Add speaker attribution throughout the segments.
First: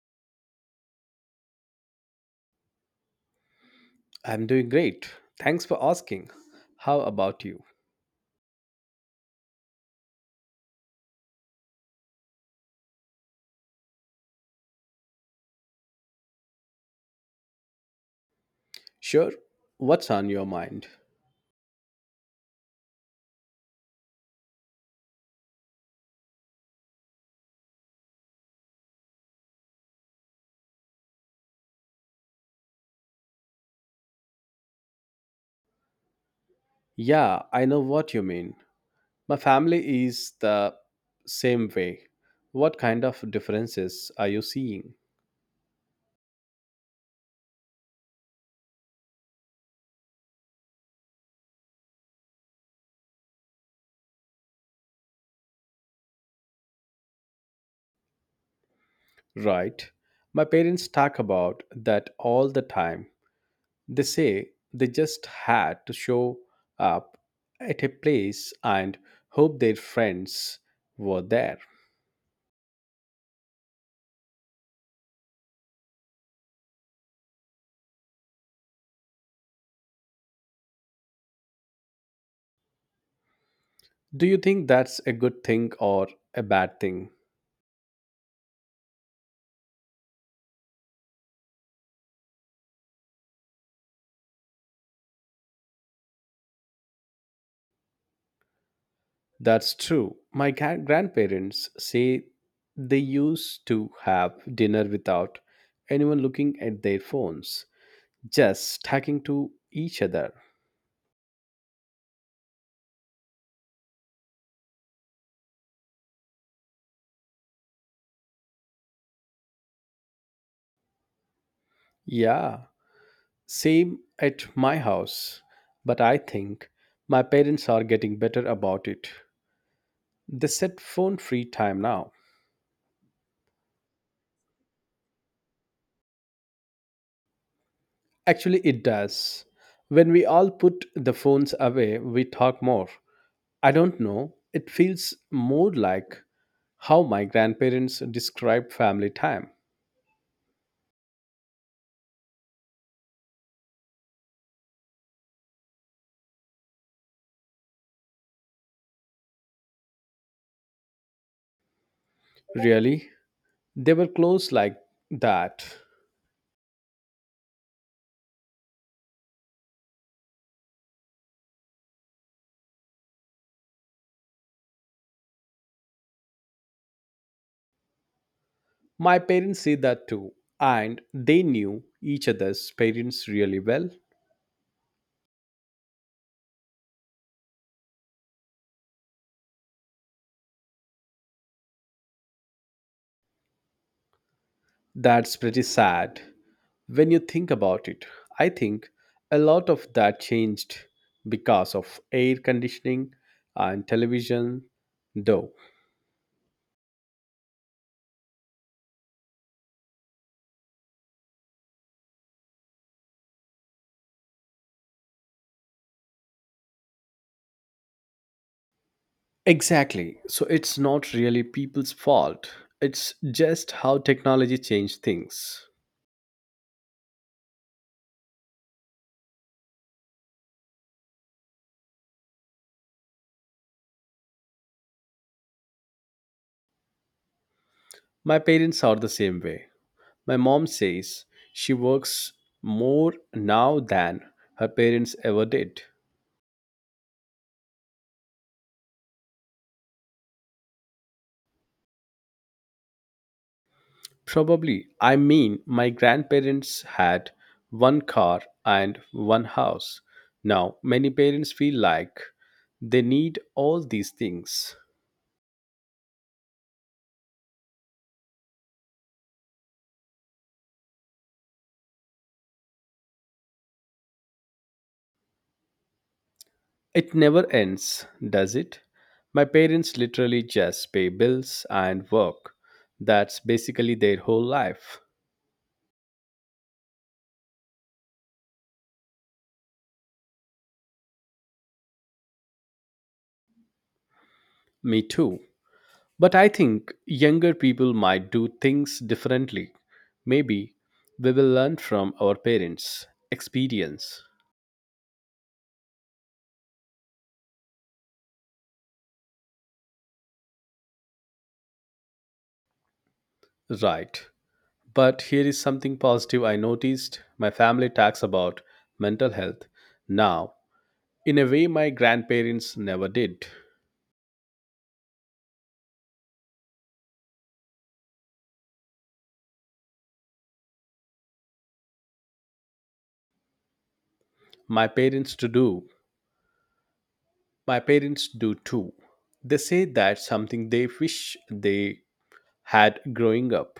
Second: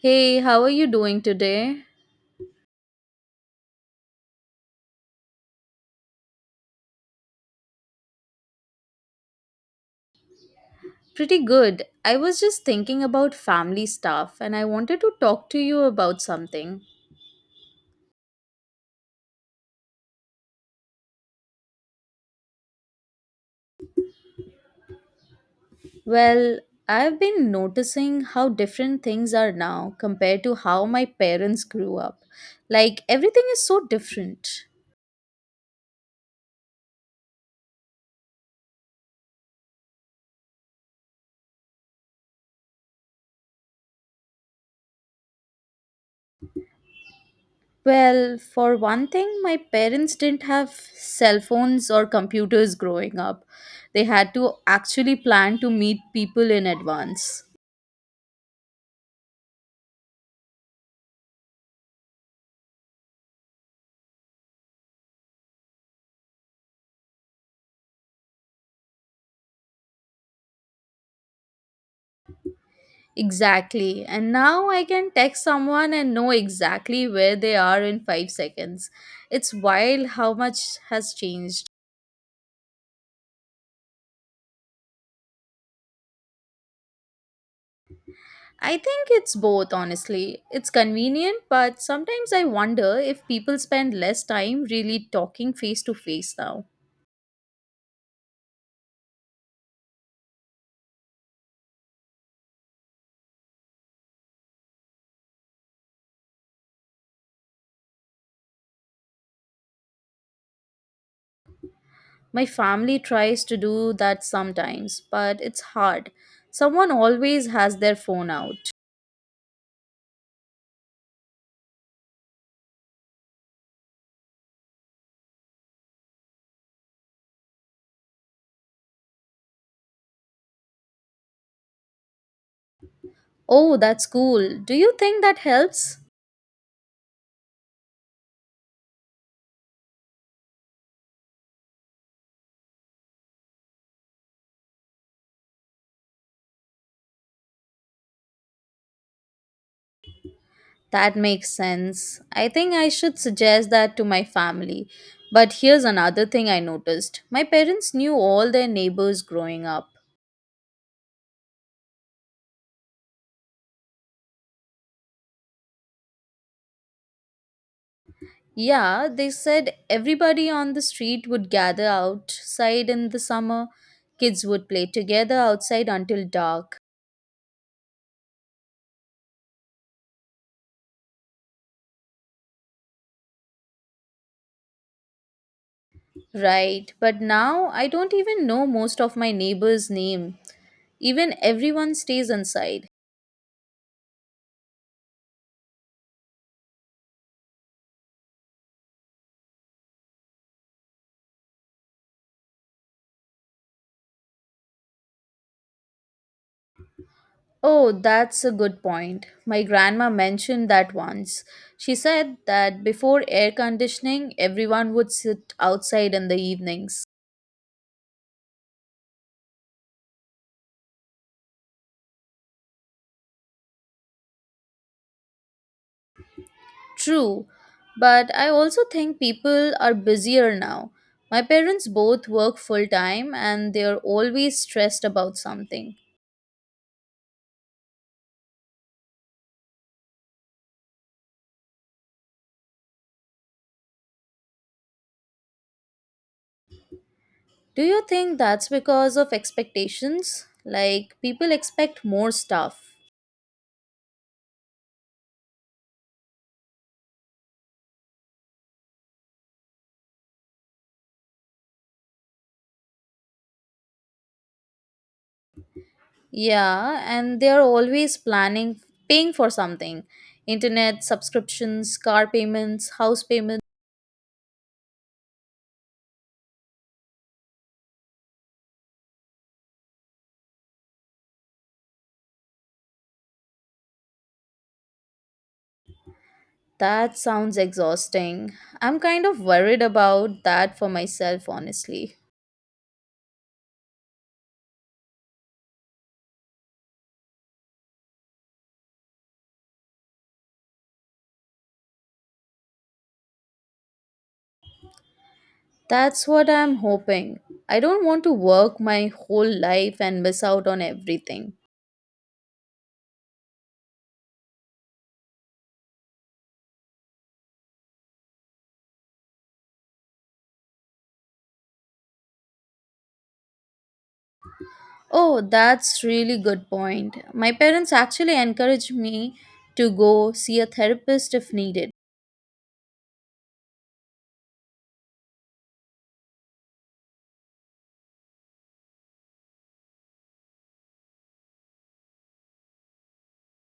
Speaker 1: Hey, how are you doing today?
Speaker 2: I'm doing great. Thanks for asking. How about you?
Speaker 1: Pretty good. I was just thinking about family stuff and I wanted to talk to you about something.
Speaker 2: Sure. What's on your mind?
Speaker 1: Well, I've been noticing how different things are now compared to how my parents grew up. Like, everything is so different.
Speaker 2: Yeah, I know what you mean. My family is the same way. What kind of differences are you seeing?
Speaker 1: Well, for one thing, my parents didn't have cell phones or computers growing up. They had to actually plan to meet people in advance.
Speaker 2: Right. My parents talk about that all the time. They say they just had to show up at a place and hope their friends were there.
Speaker 1: Exactly. And now I can text someone and know exactly where they are in 5 seconds. It's wild how much has changed.
Speaker 2: Do you think that's a good thing or a bad thing?
Speaker 1: I think it's both, honestly. It's convenient, but sometimes I wonder if people spend less time really talking face to face now.
Speaker 2: That's true. My grandparents say they used to have dinner without anyone looking at their phones, just talking to each other.
Speaker 1: My family tries to do that sometimes, but it's hard. Someone always has their phone out.
Speaker 2: Yeah, same at my house. But I think my parents are getting better about it. They set phone free time now.
Speaker 1: Oh, that's cool. Do you think that helps?
Speaker 2: Actually, it does. When we all put the phones away, we talk more. I don't know. It feels more like how my grandparents describe family time.
Speaker 1: That makes sense. I think I should suggest that to my family. But here's another thing I noticed, my parents knew all their neighbors growing up.
Speaker 2: Really? They were close like that.
Speaker 1: Yeah, they said everybody on the street would gather outside in the summer. Kids would play together outside until dark.
Speaker 2: My parents said that too, and they knew each other's parents really well.
Speaker 1: Right, but now I don't even know most of my neighbors' name. Even everyone stays inside.
Speaker 2: That's pretty sad. When you think about it, I think a lot of that changed because of air conditioning and television, though.
Speaker 1: Oh, that's a good point. My grandma mentioned that once. She said that before air conditioning, everyone would sit outside in the evenings.
Speaker 2: Exactly. So it's not really people's fault. It's just how technology changed things.
Speaker 1: True, but I also think people are busier now. My parents both work full time and they're always stressed about something.
Speaker 2: My parents are the same way. My mom says she works more now than her parents ever did.
Speaker 1: Do you think that's because of expectations? Like, people expect more stuff.
Speaker 2: Probably. I mean, my grandparents had one car and one house. Now, many parents feel like they need all these things.
Speaker 1: Yeah, and they're always planning, paying for something, internet subscriptions, car payments, house payments.
Speaker 2: It never ends, does it? My parents literally just pay bills and work. That's basically their whole life.
Speaker 1: That sounds exhausting. I'm kind of worried about that for myself, honestly.
Speaker 2: Me too. But I think younger people might do things differently. Maybe we will learn from our parents' experience.
Speaker 1: That's what I'm hoping. I don't want to work my whole life and miss out on everything.
Speaker 2: Right. But here is something positive I noticed my family talks about mental health now in a way my grandparents never did.
Speaker 1: Oh, that's really good point. My parents actually encourage me to go see a therapist if needed.
Speaker 2: My parents to do. My parents do too. They say that's something they wish they had growing up.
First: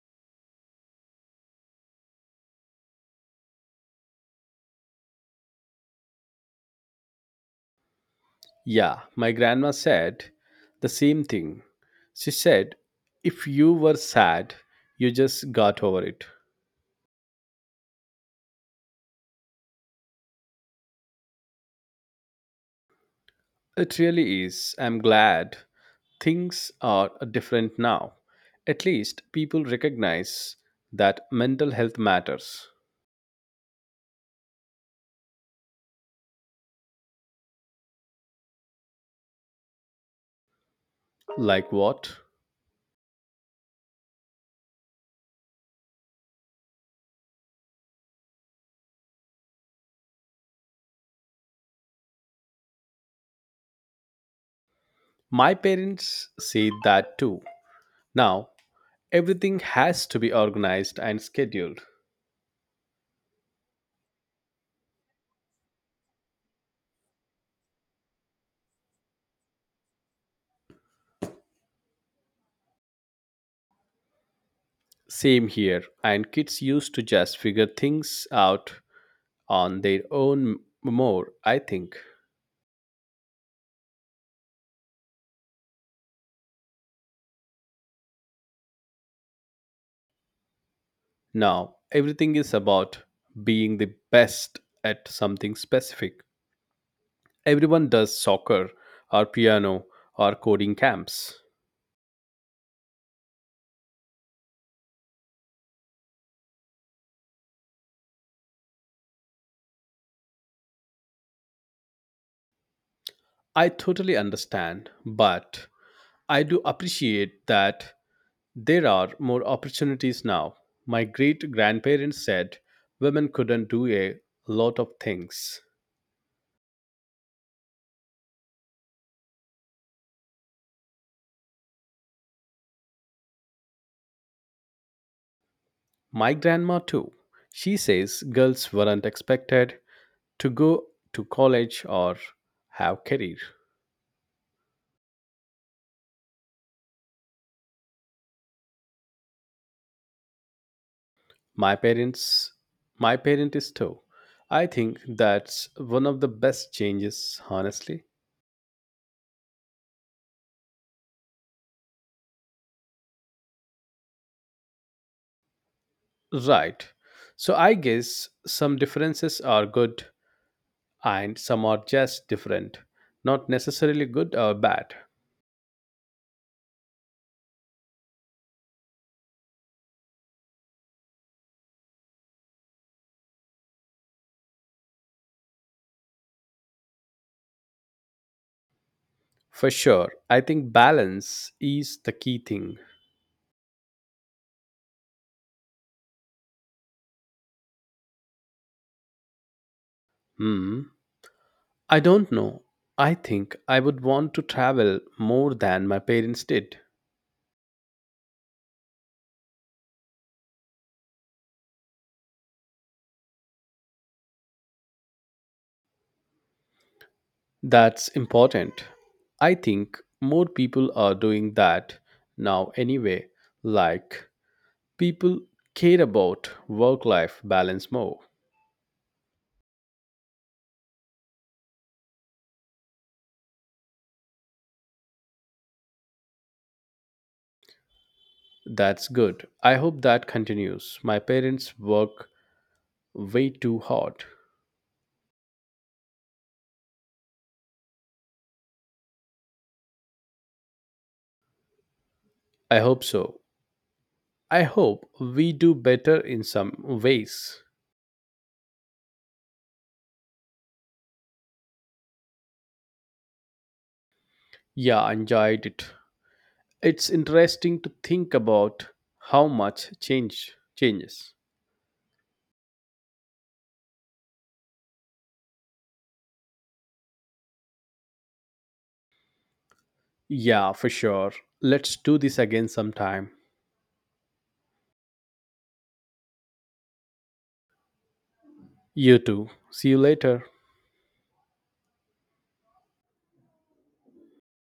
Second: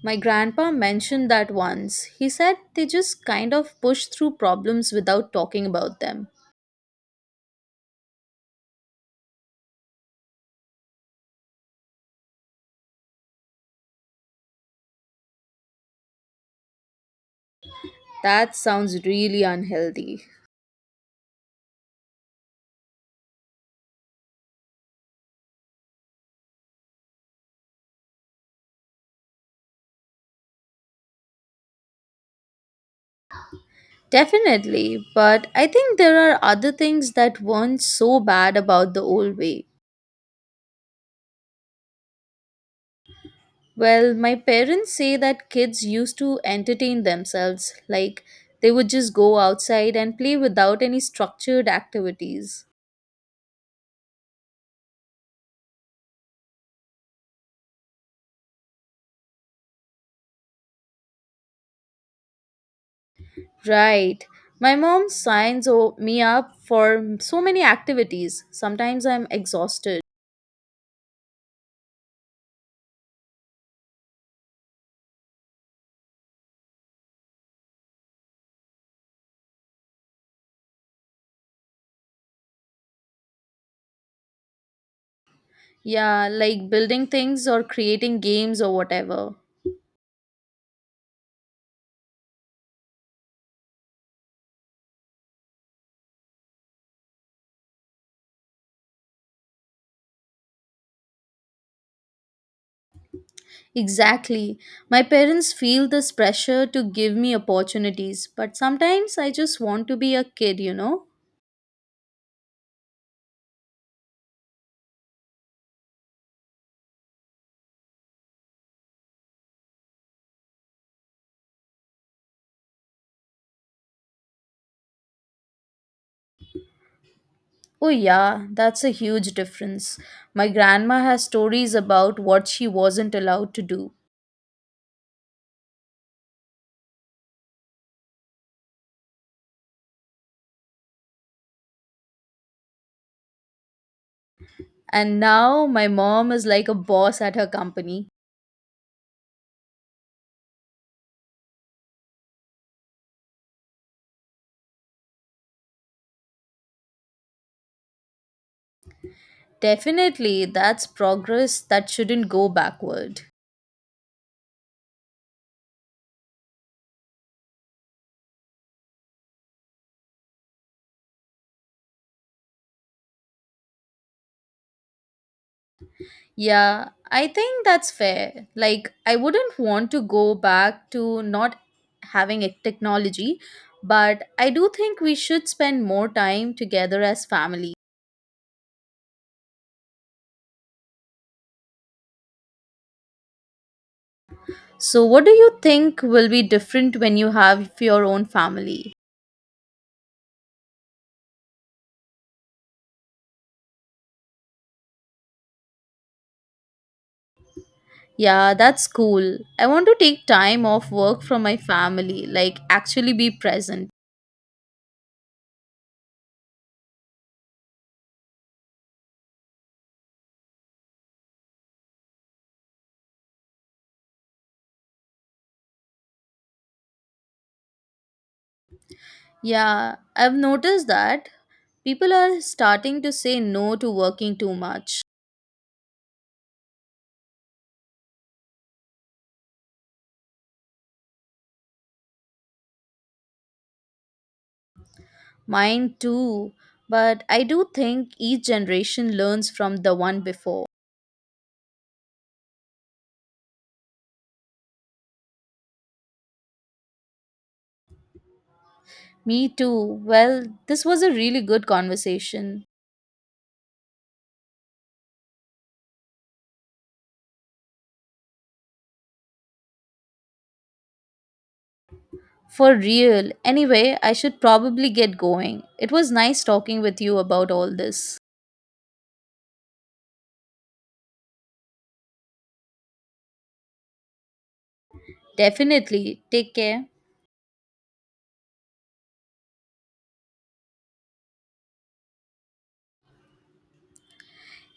Speaker 1: My grandpa mentioned that once. He said they just kind of push through problems without talking about them.
Speaker 2: Yeah, my grandma said the same thing. She said if you were sad, you just got over it.
Speaker 1: That sounds really unhealthy.
Speaker 2: It really is. I'm glad things are different now. At least people recognize that mental health matters.
Speaker 1: Definitely, but I think there are other things that weren't so bad about the old way.
Speaker 2: Like what?
Speaker 1: Well, my parents say that kids used to entertain themselves, like they would just go outside and play without any structured activities.
Speaker 2: My parents say that too. Now, everything has to be organized and scheduled.
Speaker 1: Right. My mom me up for so many activities. Sometimes I'm exhausted.
Speaker 2: Same here, and kids used to just figure things out on their own more, I think.
Speaker 1: Yeah, like building things or creating games or whatever.
Speaker 2: Now, everything is about being the best at something specific. Everyone does soccer or piano or coding camps.
Speaker 1: Exactly. My parents feel this pressure to give me opportunities, but sometimes I just want to be a kid, you know?
Speaker 2: I totally understand, but I do appreciate that there are more opportunities now. My great grandparents said women couldn't do a lot of things.
Speaker 1: Oh, yeah, that's a huge difference. My grandma has stories about what she wasn't allowed to do.
Speaker 2: My grandma, too. She says girls weren't expected to go to college or have career.
Speaker 1: And now my mom is like a boss at her company.
Speaker 2: My parents, my parent is too. I think that's one of the best changes, honestly.
Speaker 1: Definitely, that's progress that shouldn't go backward.
Speaker 2: Right. So I guess some differences are good and some are just different, not necessarily good or bad.
Speaker 1: Yeah, I think that's fair. Like, I wouldn't want to go back to not having a technology, but I do think we should spend more time together as family.
Speaker 2: For sure, I think balance is the key thing.
Speaker 1: So, what do you think will be different when you have your own family?
Speaker 2: Hmm. I don't know. I think I would want to travel more than my parents did.
Speaker 1: Yeah, that's cool. I want to take time off work from my family, like, actually be present.
Speaker 2: That's important. I think more people are doing that now anyway. Like, people care about work life balance more.
Speaker 1: Yeah, I've noticed that people are starting to say no to working too much.
Speaker 2: That's good. I hope that continues. My parents work way too hard.
Speaker 1: Mine too. But I do think each generation learns from the one before.
Speaker 2: I hope so. I hope we do better in some ways.
Speaker 1: Me too. Well, this was a really good conversation.
Speaker 2: Yeah, I enjoyed it. It's interesting to think about how much change changes.
Speaker 1: For real. Anyway, I should probably get going. It was nice talking with you about all this.
Speaker 2: Yeah, for sure. Let's do this again sometime.
Speaker 1: Definitely. Take care.
Speaker 2: You too. See you later.